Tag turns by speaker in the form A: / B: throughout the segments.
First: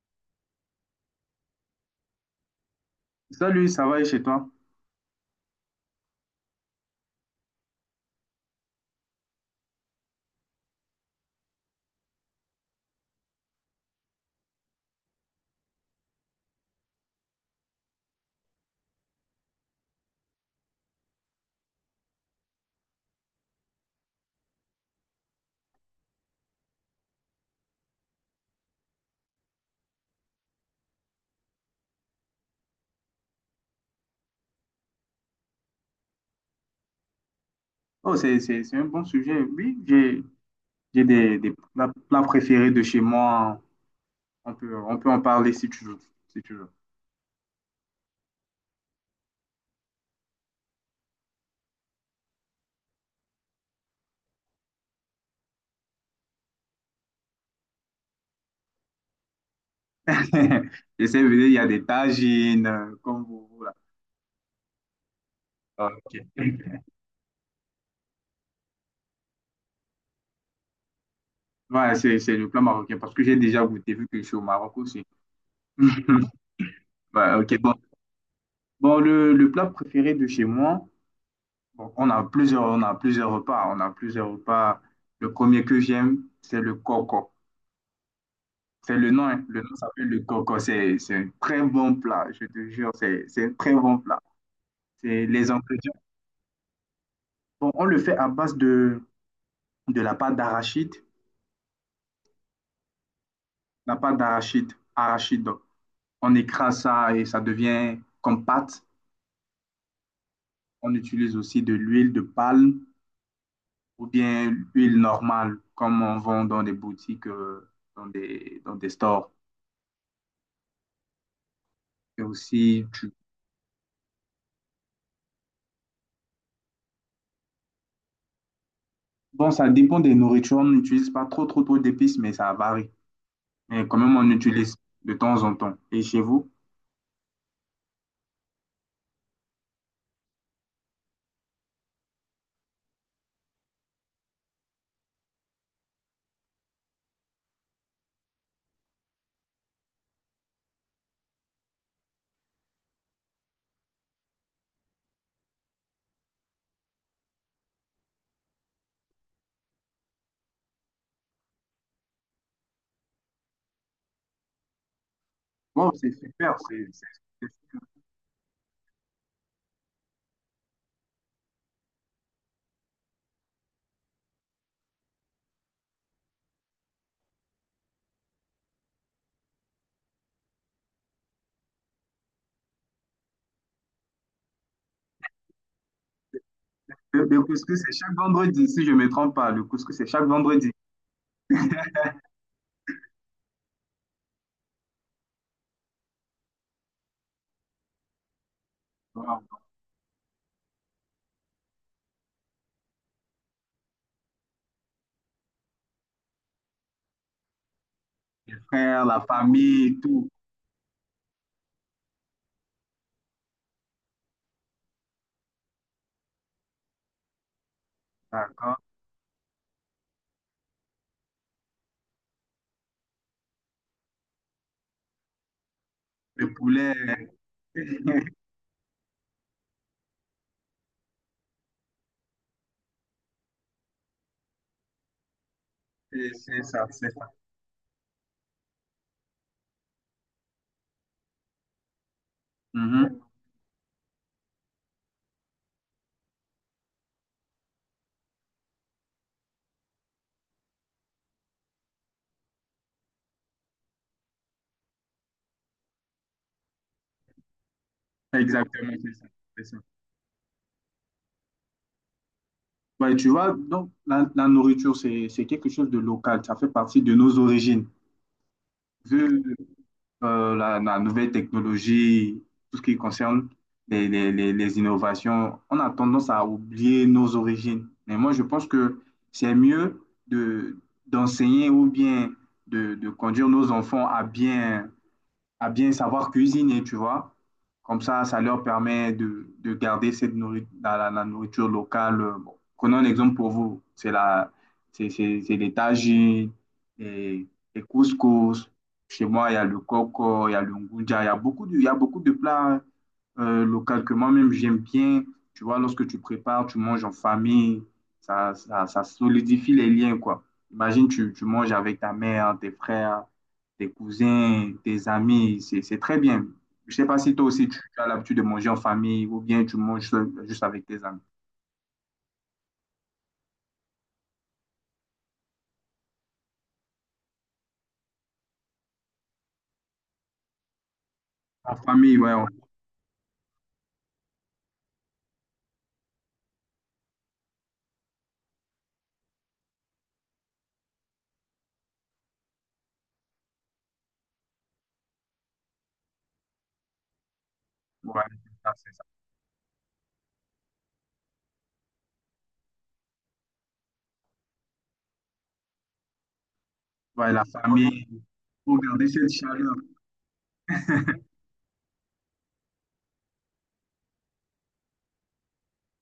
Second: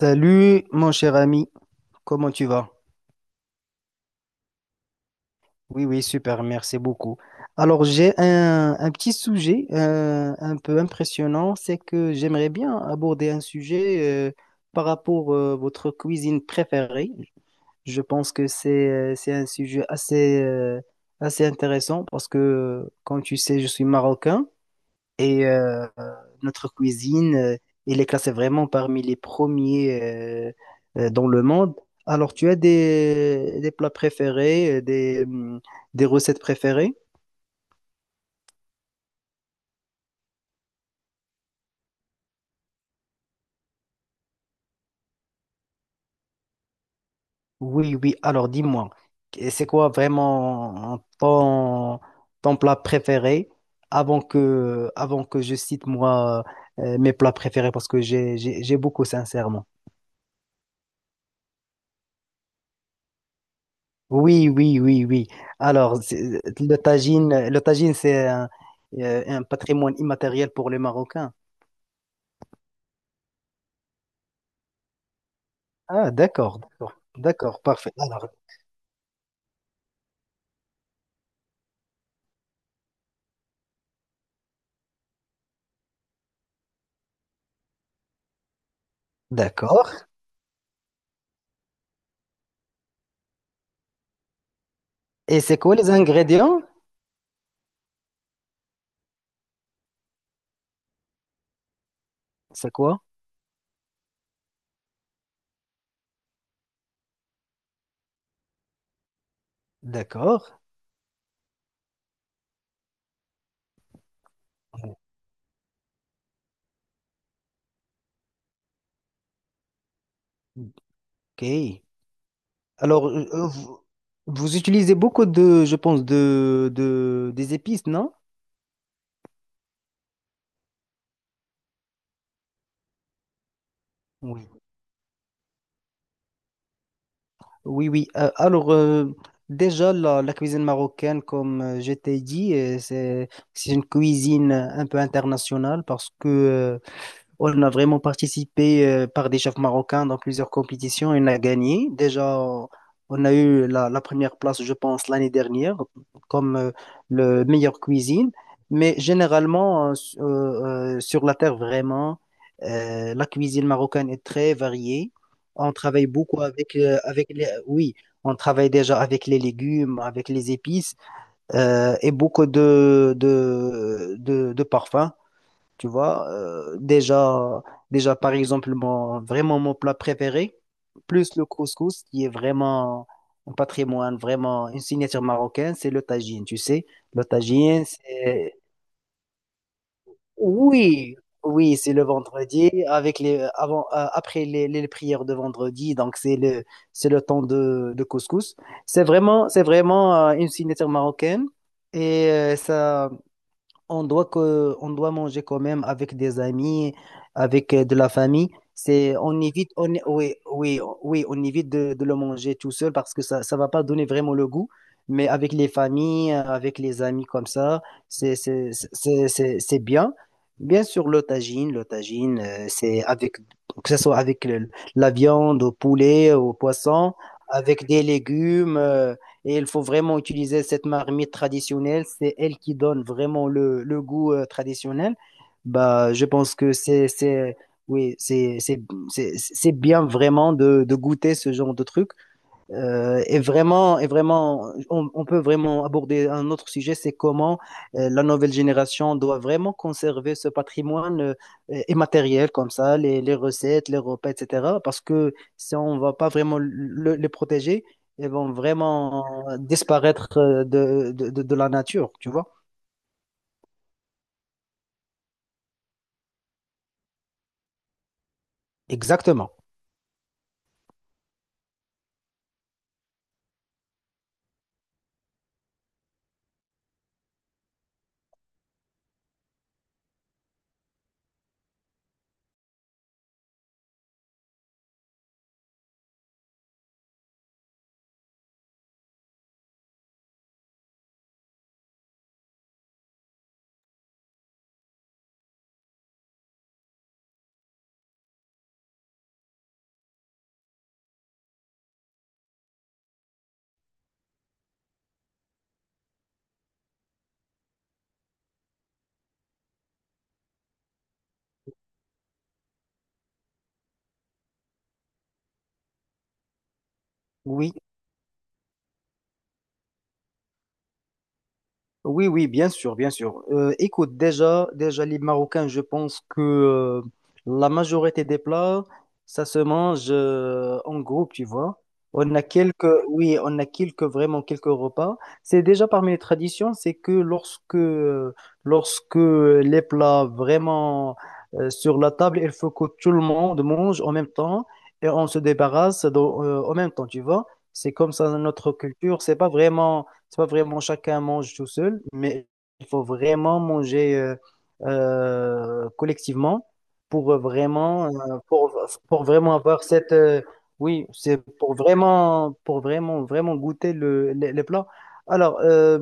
A: Salut mon cher ami, comment tu vas?
B: Salut, ça va et chez toi?
A: Oui, oui, super, merci beaucoup. Alors j'ai un petit sujet un peu impressionnant, c'est que j'aimerais bien aborder un sujet par rapport à votre cuisine préférée. Je pense que c'est un sujet assez intéressant parce que, comme tu sais, je suis marocain. Et notre cuisine, elle est classée vraiment parmi les premiers dans le monde. Alors, tu as des plats préférés, des recettes préférées?
B: Oh, c'est un bon sujet. Oui, j'ai des plats préférés de chez moi. On peut en parler si tu veux, si tu veux.
A: Oui, oui. Alors, dis-moi, c'est quoi vraiment ton plat préféré avant que je cite moi mes plats préférés parce que j'ai beaucoup, sincèrement.
B: Je sais, il y a des tagines, comme vous, voilà.
A: Oui, oui, oui, oui.
B: Ah,
A: Alors,
B: ok.
A: le tagine, c'est un patrimoine immatériel pour les Marocains.
B: Ouais, c'est le plat marocain parce que j'ai déjà goûté vu que je suis au Maroc aussi.
A: Ah, d'accord, d'accord,
B: Ouais, ok,
A: d'accord,
B: bon.
A: parfait. Alors,
B: Bon, le plat préféré de chez moi, bon, on a plusieurs repas. On a plusieurs repas. Le premier que j'aime, c'est le coco. C'est le nom, hein. Le nom
A: d'accord.
B: s'appelle le coco. C'est un très bon plat, je te jure. C'est un très bon plat. C'est
A: Et
B: les
A: c'est quoi les
B: ingrédients.
A: ingrédients?
B: Bon, on le fait à base de la pâte d'arachide.
A: C'est quoi?
B: La pâte d'arachide, arachide. Donc. On écrase ça et ça devient comme pâte.
A: D'accord.
B: On utilise aussi de l'huile de palme ou bien l'huile normale, comme on vend dans des boutiques, dans des stores.
A: Ok.
B: Et aussi,
A: Alors,
B: tu...
A: vous utilisez beaucoup de, je pense, des épices, non?
B: Bon, ça dépend des nourritures. On n'utilise pas trop d'épices, mais ça varie. Mais quand même, on utilise de temps en temps. Et chez vous?
A: Oui, oui. Alors, déjà, la cuisine marocaine, comme je t'ai dit, c'est une cuisine un peu internationale parce que on a vraiment participé par des chefs marocains dans plusieurs compétitions et on a gagné. Déjà, on a eu la première place, je pense, l'année dernière comme le meilleur cuisine. Mais généralement, sur la terre, vraiment, la cuisine marocaine est très variée. On
B: Wow,
A: travaille
B: c'est
A: beaucoup
B: super.
A: avec, euh, avec les,
B: C'est-
A: oui, on travaille déjà avec les légumes, avec les épices et beaucoup de parfums. Tu vois, déjà, par exemple, vraiment mon plat préféré, plus le couscous, qui est vraiment un patrimoine, vraiment une signature marocaine, c'est le tagine, tu sais. Le
B: Le couscous,
A: tagine,
B: c'est chaque
A: c'est...
B: vendredi, si je ne me trompe pas. Le couscous, c'est chaque vendredi.
A: Oui, oui, c'est le vendredi, après les prières de vendredi, donc c'est le temps de couscous. C'est vraiment,
B: Wow.
A: c'est vraiment euh, une signature marocaine et ça on doit manger quand même avec des amis, avec de la famille.
B: Les frères,
A: C'est,
B: la
A: on évite, on,
B: famille, tout.
A: oui, oui, oui, on évite de le manger tout seul parce que ça va pas donner vraiment le goût. Mais avec les familles, avec les amis comme ça, c'est, c'est,
B: D'accord?
A: c'est, c'est, c'est bien. Bien sûr, le tagine, que ce soit avec la viande, au poulet,
B: Le
A: au poisson,
B: poulet.
A: avec des légumes, et il faut vraiment utiliser cette marmite traditionnelle. C'est elle qui donne vraiment le goût traditionnel. Bah, je
B: C'est
A: pense
B: c'est
A: que
B: ça,
A: c'est,
B: c'est ça.
A: c'est, oui, c'est bien vraiment de goûter ce genre de truc.
B: Mhm.
A: Et vraiment, on peut vraiment aborder un autre sujet, c'est comment la nouvelle génération doit vraiment conserver ce patrimoine immatériel comme ça, les recettes, les repas, etc. Parce que si on ne va pas vraiment les protéger, elles vont
B: Exactement, c'est
A: vraiment
B: ça. C'est ça.
A: disparaître de la nature, tu vois?
B: Ouais, tu vois, donc la nourriture, c'est quelque chose de local. Ça fait partie de nos origines. Vu,
A: Exactement.
B: la nouvelle technologie, tout ce qui concerne les innovations, on a tendance à oublier nos origines. Mais moi, je pense que c'est mieux de, d'enseigner ou bien de conduire nos enfants à bien savoir cuisiner, tu vois. Comme ça leur permet de garder cette la nourriture locale. Bon, prenons un exemple pour vous. C'est la, c'est les tagines, les, les couscous. Chez moi, il y a le coco, il y a le ngunja, il y a beaucoup de plats locaux que moi-même j'aime bien. Tu vois, lorsque tu prépares, tu manges en famille, ça solidifie les liens, quoi. Imagine, tu manges avec ta mère, tes frères, tes cousins, tes amis, c'est très bien. Je sais pas si toi aussi
A: Oui.
B: tu as l'habitude de manger en famille ou bien tu manges seul, juste avec tes amis.
A: Oui, oui, bien sûr, bien sûr. Écoute, déjà, les Marocains, je pense que la majorité des plats, ça se mange en groupe, tu
B: La
A: vois.
B: famille, ouais,
A: On a quelques, oui, on a quelques, vraiment quelques repas. C'est déjà parmi les traditions, c'est que lorsque les plats vraiment sur la table, il faut que tout le monde mange en même temps et on se débarrasse en même temps, tu vois. C'est comme
B: ouais,
A: ça
B: c'est ça,
A: notre
B: c'est ça.
A: culture. C'est pas vraiment chacun mange tout seul, mais il faut vraiment manger collectivement
B: Ouais,
A: pour
B: la famille, faut
A: pour,
B: garder
A: pour
B: cette
A: vraiment
B: chaleur.
A: avoir cette, oui, c'est pour vraiment goûter les plats. Alors, euh,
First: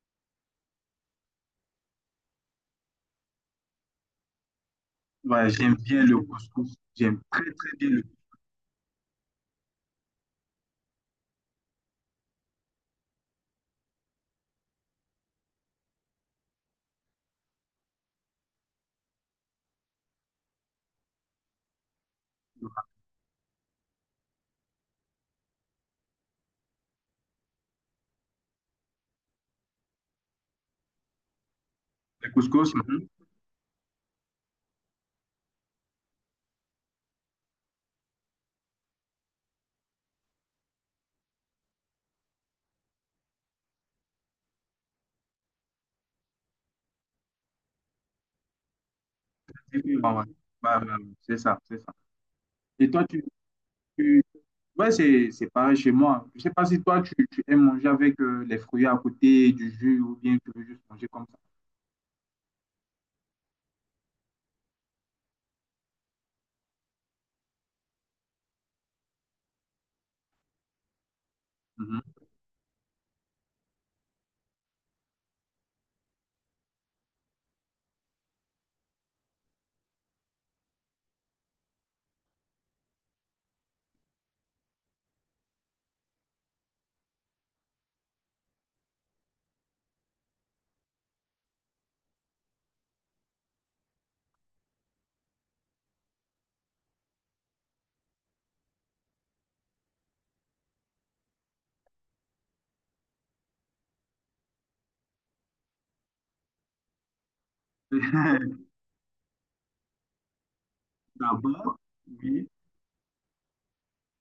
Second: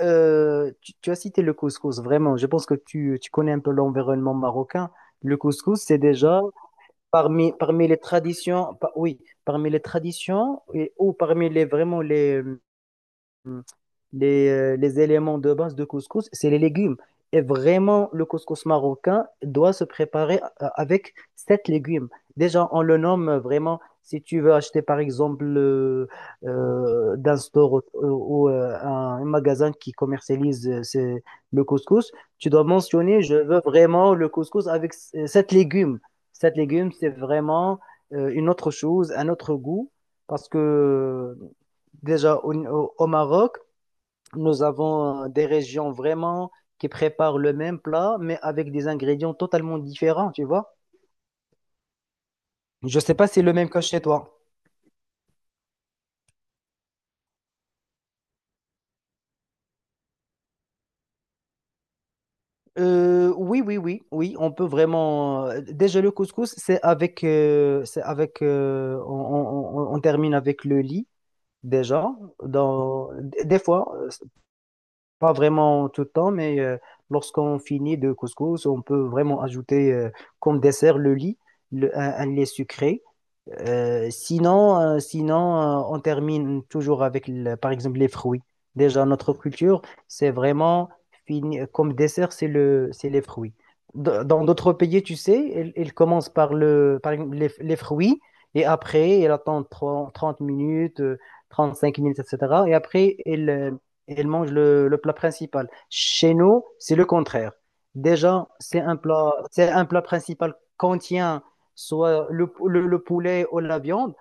A: euh, tu as cité le couscous, vraiment. Je pense que tu connais un peu l'environnement marocain. Le
B: Ouais, j'aime
A: couscous, c'est
B: bien le
A: déjà
B: couscous. J'aime très,
A: parmi,
B: très
A: parmi
B: bien
A: les
B: le
A: traditions, oui, parmi les traditions et, ou parmi les vraiment les éléments de base de couscous, c'est les légumes. Et vraiment, le couscous marocain doit se préparer avec sept légumes. Déjà, on
B: couscous.
A: le nomme vraiment, si tu veux acheter par exemple d'un store ou un magasin qui commercialise le couscous,
B: Le
A: tu dois
B: couscous, mhm.
A: mentionner, je veux vraiment le couscous avec sept légumes. Sept légumes, c'est vraiment une autre chose, un autre goût, parce que déjà au Maroc, nous avons des régions vraiment qui préparent le même plat, mais avec des ingrédients totalement
B: Et puis, ouais, ouais.
A: différents, tu
B: Ouais,
A: vois.
B: ouais, ouais, c'est ça, c'est ça. Et
A: Je ne
B: toi,
A: sais pas si c'est le même cas chez
B: tu-
A: toi.
B: ouais, c'est pareil chez moi. Je sais pas si toi, tu aimes manger avec les fruits à côté, du jus, ou bien tu veux juste manger comme ça.
A: Oui, oui, oui, oui, on peut vraiment. Déjà, le couscous, c'est avec, on termine avec le lit déjà.
B: Mhm.
A: Dans des fois, c'est pas vraiment tout le temps, mais lorsqu'on finit de couscous, on peut vraiment ajouter comme dessert le lit, un lait sucré. Sinon, on termine toujours avec, par exemple, les fruits. Déjà, notre culture, c'est vraiment fini, comme dessert, c'est les fruits. Dans d'autres pays, tu sais, ils commencent par le, par exemple, les fruits et après, ils attendent 30, 30 minutes, 35 minutes, etc. Et après, ils mangent le plat principal. Chez nous, c'est le contraire. Déjà, c'est un plat principal contient
B: D'abord,
A: soit
B: oui,
A: le poulet ou la viande,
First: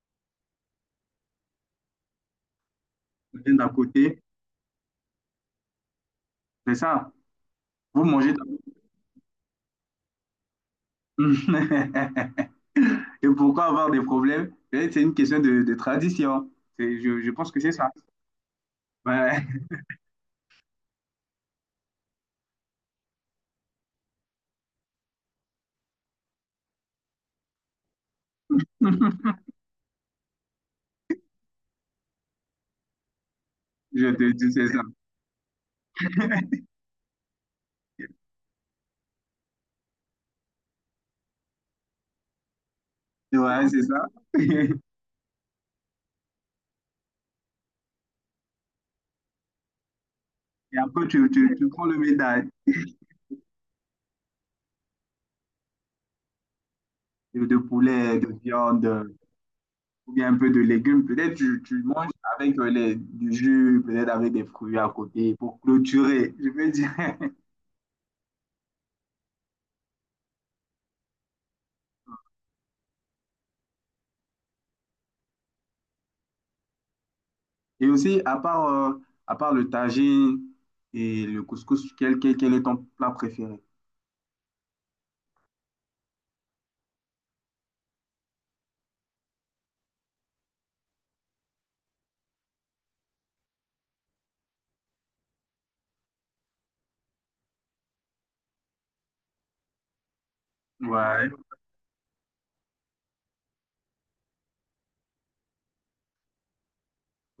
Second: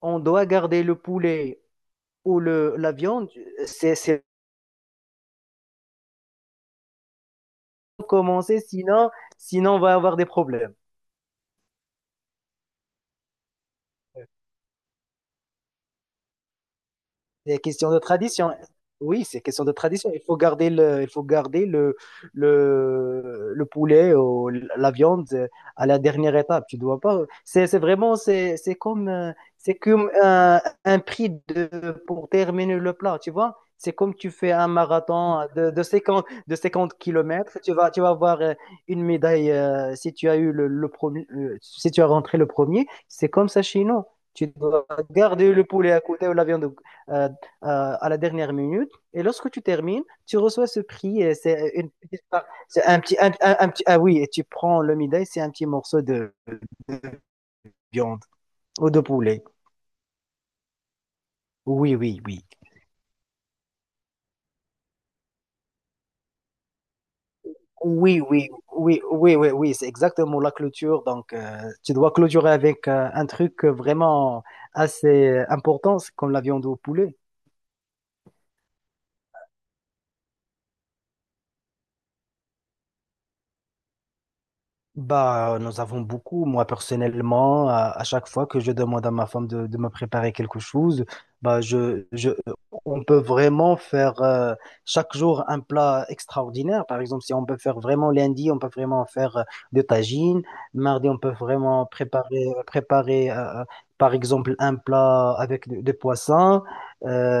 A: on doit garder le poulet ou la viande.
B: vient d'à
A: C'est,
B: côté,
A: c'est
B: c'est ça. Vous mangez d'abord.
A: commencer, sinon on va avoir des problèmes.
B: Et pourquoi avoir des problèmes? Eh, c'est une question de tradition. Je pense
A: C'est
B: que c'est ça.
A: question de tradition. Oui, c'est
B: Ouais.
A: question de tradition. Il faut garder le poulet ou la viande à la dernière étape. Tu dois pas. C'est vraiment, c'est comme un prix pour terminer le plat. Tu vois? C'est
B: Je
A: comme tu
B: te dis,
A: fais
B: c'est
A: un
B: ça.
A: marathon de 50 kilomètres. Tu vas avoir une médaille si tu as eu le premier, si tu as rentré le premier. C'est comme ça
B: Ouais, c'est
A: chez nous.
B: ça.
A: Tu dois garder le poulet à côté ou la viande euh, à la dernière minute. Et lorsque tu termines, tu reçois
B: Et
A: ce
B: après,
A: prix. et
B: tu
A: C'est
B: prends
A: une
B: le
A: petite
B: médaille
A: c'est un petit, un petit. Ah oui, et tu prends le midai, c'est un petit morceau de
B: de poulet,
A: viande
B: de
A: ou de
B: viande,
A: poulet.
B: ou bien un peu de légumes. Peut-être tu
A: Oui,
B: manges
A: oui, oui.
B: avec les, du jus, peut-être avec des fruits à côté pour clôturer. Je veux dire.
A: Oui, oui, oui, oui, oui, oui, c'est exactement la clôture. Donc, tu dois clôturer avec un truc vraiment assez important, c'est comme la viande au poulet.
B: Et aussi, à part le tagine et le couscous, quel est ton plat préféré?
A: Bah, nous avons beaucoup. Moi, personnellement, à chaque fois que je demande à ma femme de me préparer quelque chose, bah, on peut vraiment faire chaque jour un plat extraordinaire. Par exemple, si on peut faire vraiment lundi, on peut vraiment faire de tagine. Mardi, on
B: Ouais,
A: peut vraiment préparer, par exemple, un plat avec des poissons.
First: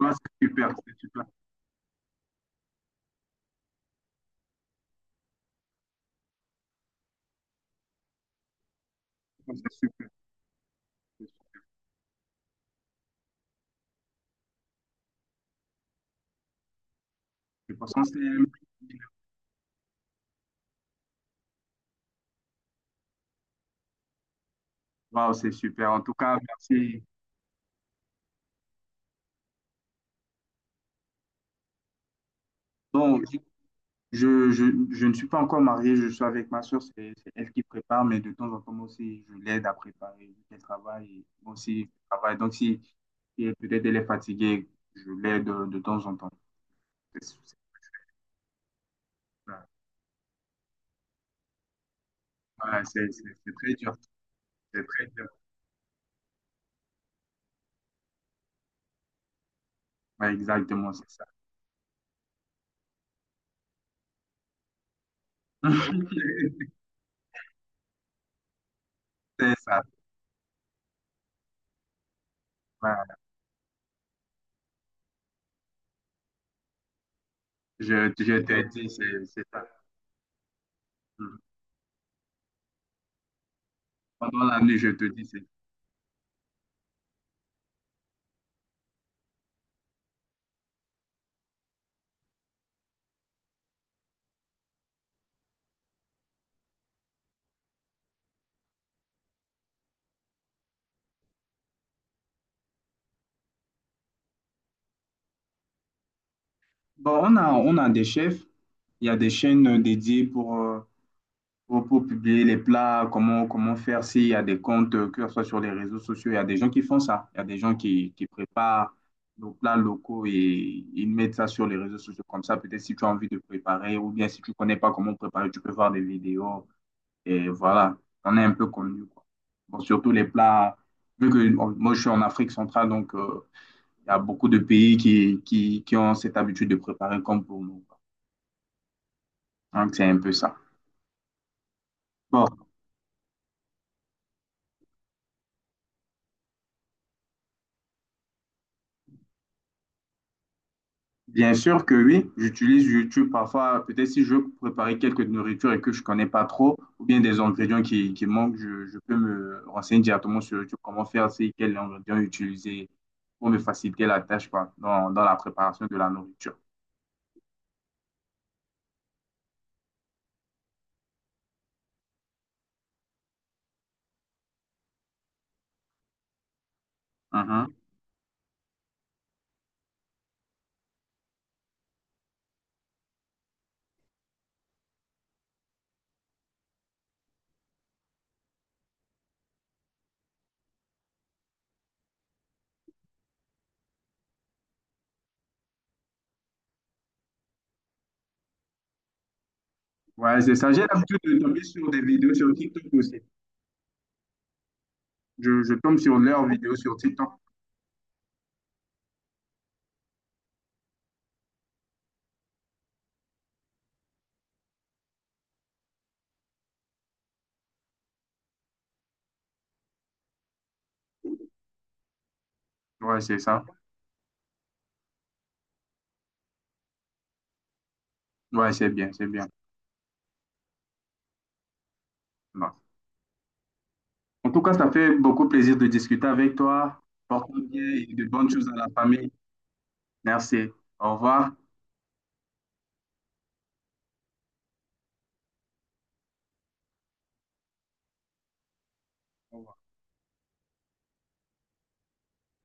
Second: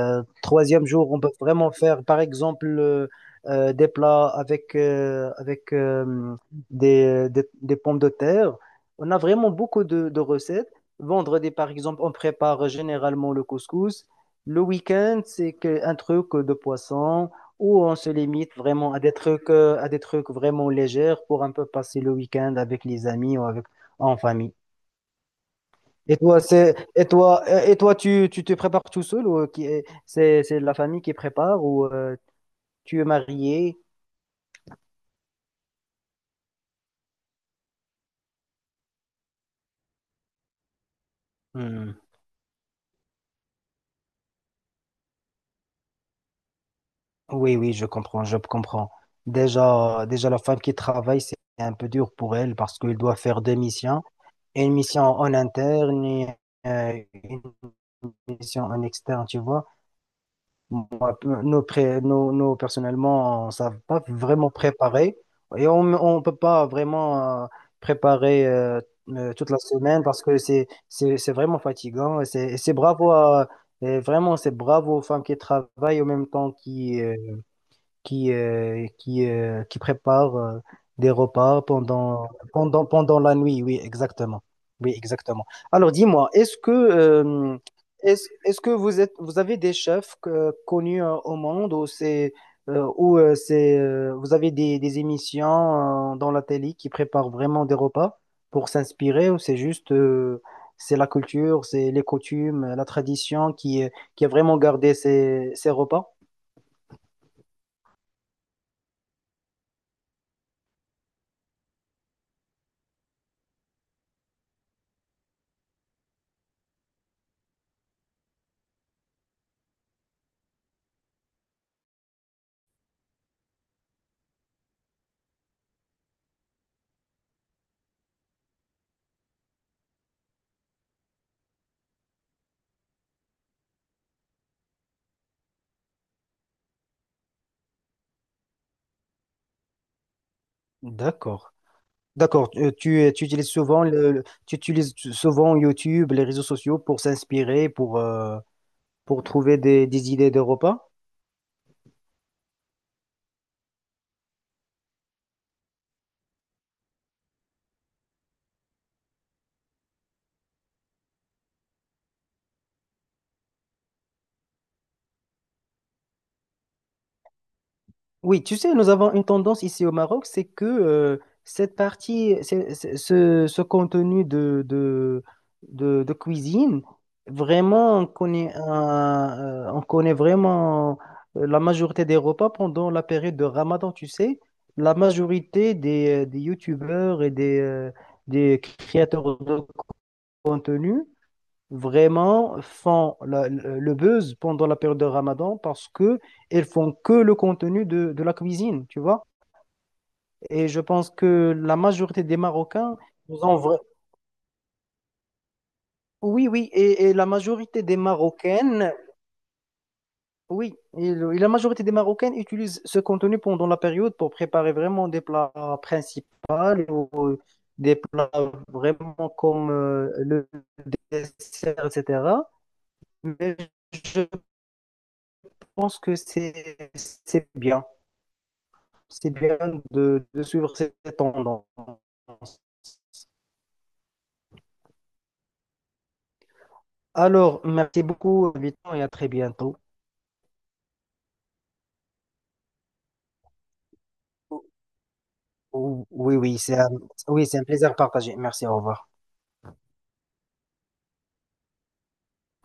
B: ouais, c'est super,
A: Troisième
B: c'est
A: jour, on
B: super.
A: peut vraiment faire, par exemple, des plats avec des pommes de terre. On a vraiment
B: C'est
A: beaucoup
B: super.
A: de recettes. Vendredi, par exemple, on prépare généralement le couscous. Le week-end, c'est un truc de poisson
B: Je
A: où
B: pense
A: on
B: qu'on
A: se
B: s'aime.
A: limite vraiment à des trucs vraiment légers pour un peu passer le week-end avec les amis ou avec, en famille.
B: Waouh, c'est super. En tout
A: Et
B: cas,
A: toi, c'est,
B: merci.
A: et toi, tu te prépares tout seul ou qui, c'est la famille qui prépare ou tu es
B: Bon,
A: marié?
B: je, je, je ne suis pas encore marié, je suis avec ma soeur, c'est elle qui prépare, mais de temps en temps moi aussi, je l'aide à préparer, vu qu'elle travaille, et moi aussi, je travaille. Donc, si si elle peut-être elle est fatiguée, je l'aide de temps en temps. C'est c'est-
A: Oui, oui, je comprends, je comprends. Déjà, la femme qui travaille, c'est un peu dur pour elle parce
B: ouais,
A: qu'elle doit faire
B: c'est
A: deux
B: très dur,
A: missions. Une
B: c'est
A: mission
B: très dur.
A: en interne et une mission en externe, tu vois.
B: Ouais,
A: Moi,
B: exactement, c'est ça.
A: nous, pré- nous, nous, personnellement, on ne savait pas vraiment préparer et on ne peut pas vraiment préparer toute
B: C'est
A: la
B: ça.
A: semaine parce que c'est vraiment fatigant. Et C'est, et c'est bravo
B: Ouais.
A: à- et vraiment, c'est bravo aux femmes qui travaillent en même temps qui euh, qui,
B: Je te
A: euh,
B: dis,
A: qui,
B: c'est
A: euh,
B: ça.
A: qui prépare des
B: Mm.
A: repas pendant la nuit. Oui, exactement.
B: Pendant la nuit, je
A: Oui,
B: te dis, c'est
A: exactement. Alors, dis-moi, est-ce que vous avez des chefs connus au monde ou vous avez des émissions dans la télé qui préparent vraiment des repas pour s'inspirer ou c'est juste, c'est la culture, c'est les coutumes, la tradition qui a vraiment gardé ces repas?
B: bon, on a des chefs. Il y a des chaînes dédiées pour, pour publier les plats, comment faire s'il y a des comptes, que ce soit sur les réseaux sociaux. Il y a des gens qui font ça. Il y a des gens qui préparent nos plats locaux et ils mettent ça sur les réseaux sociaux. Comme ça, peut-être si tu as envie de préparer ou bien si tu connais pas comment préparer, tu peux voir des vidéos. Et voilà, on est un peu connu, quoi. Bon, surtout les plats, vu que moi je suis en Afrique centrale, donc il y a beaucoup de pays qui ont cette habitude de préparer comme pour nous. Quoi. Donc c'est un peu ça.
A: D'accord.
B: Bon,
A: D'accord, tu utilises souvent YouTube, les réseaux sociaux pour s'inspirer, pour trouver des idées de repas?
B: bien sûr que oui, j'utilise YouTube parfois, peut-être si je veux préparer quelques nourritures et que je connais pas trop, ou bien des ingrédients qui manquent, je peux me renseigner directement sur YouTube comment faire, c'est quels ingrédients utiliser pour me faciliter la tâche, quoi, dans la préparation de la nourriture.
A: Oui, tu sais, nous avons une tendance ici au Maroc, c'est que cette partie, ce contenu de cuisine,
B: Mhm.
A: vraiment, on connaît, on connaît vraiment la majorité des repas pendant la période de Ramadan, tu sais. La majorité des youtubeurs et des créateurs de contenu vraiment font le buzz pendant la période de Ramadan parce que elles font que le contenu de la cuisine, tu vois.
B: Ouais, c'est
A: Et
B: ça.
A: je
B: J'ai
A: pense
B: l'habitude de
A: que
B: tomber
A: la
B: sur des
A: majorité
B: vidéos
A: des
B: sur TikTok
A: Marocains
B: aussi.
A: nous ont.
B: Je tombe sur leurs
A: Oui, oui,
B: vidéos sur
A: et la
B: TikTok.
A: majorité des Marocaines, oui, et, le- et la majorité des Marocaines utilisent ce contenu pendant la période pour préparer vraiment des plats principaux ou des plats vraiment comme le dessert, etc.
B: Ouais, c'est
A: Mais
B: ça.
A: je pense que c'est bien.
B: Ouais, c'est bien, c'est
A: C'est
B: bien.
A: bien de suivre cette tendance.
B: Bon. En tout cas, ça fait beaucoup plaisir de discuter avec toi. Porte-toi
A: Alors,
B: bien
A: merci
B: et de bonnes
A: beaucoup,
B: choses à la
A: Viton, et à très
B: famille.
A: bientôt.
B: Merci. Au revoir.
A: Oui, oui, oui, c'est un plaisir partagé. Merci, au revoir.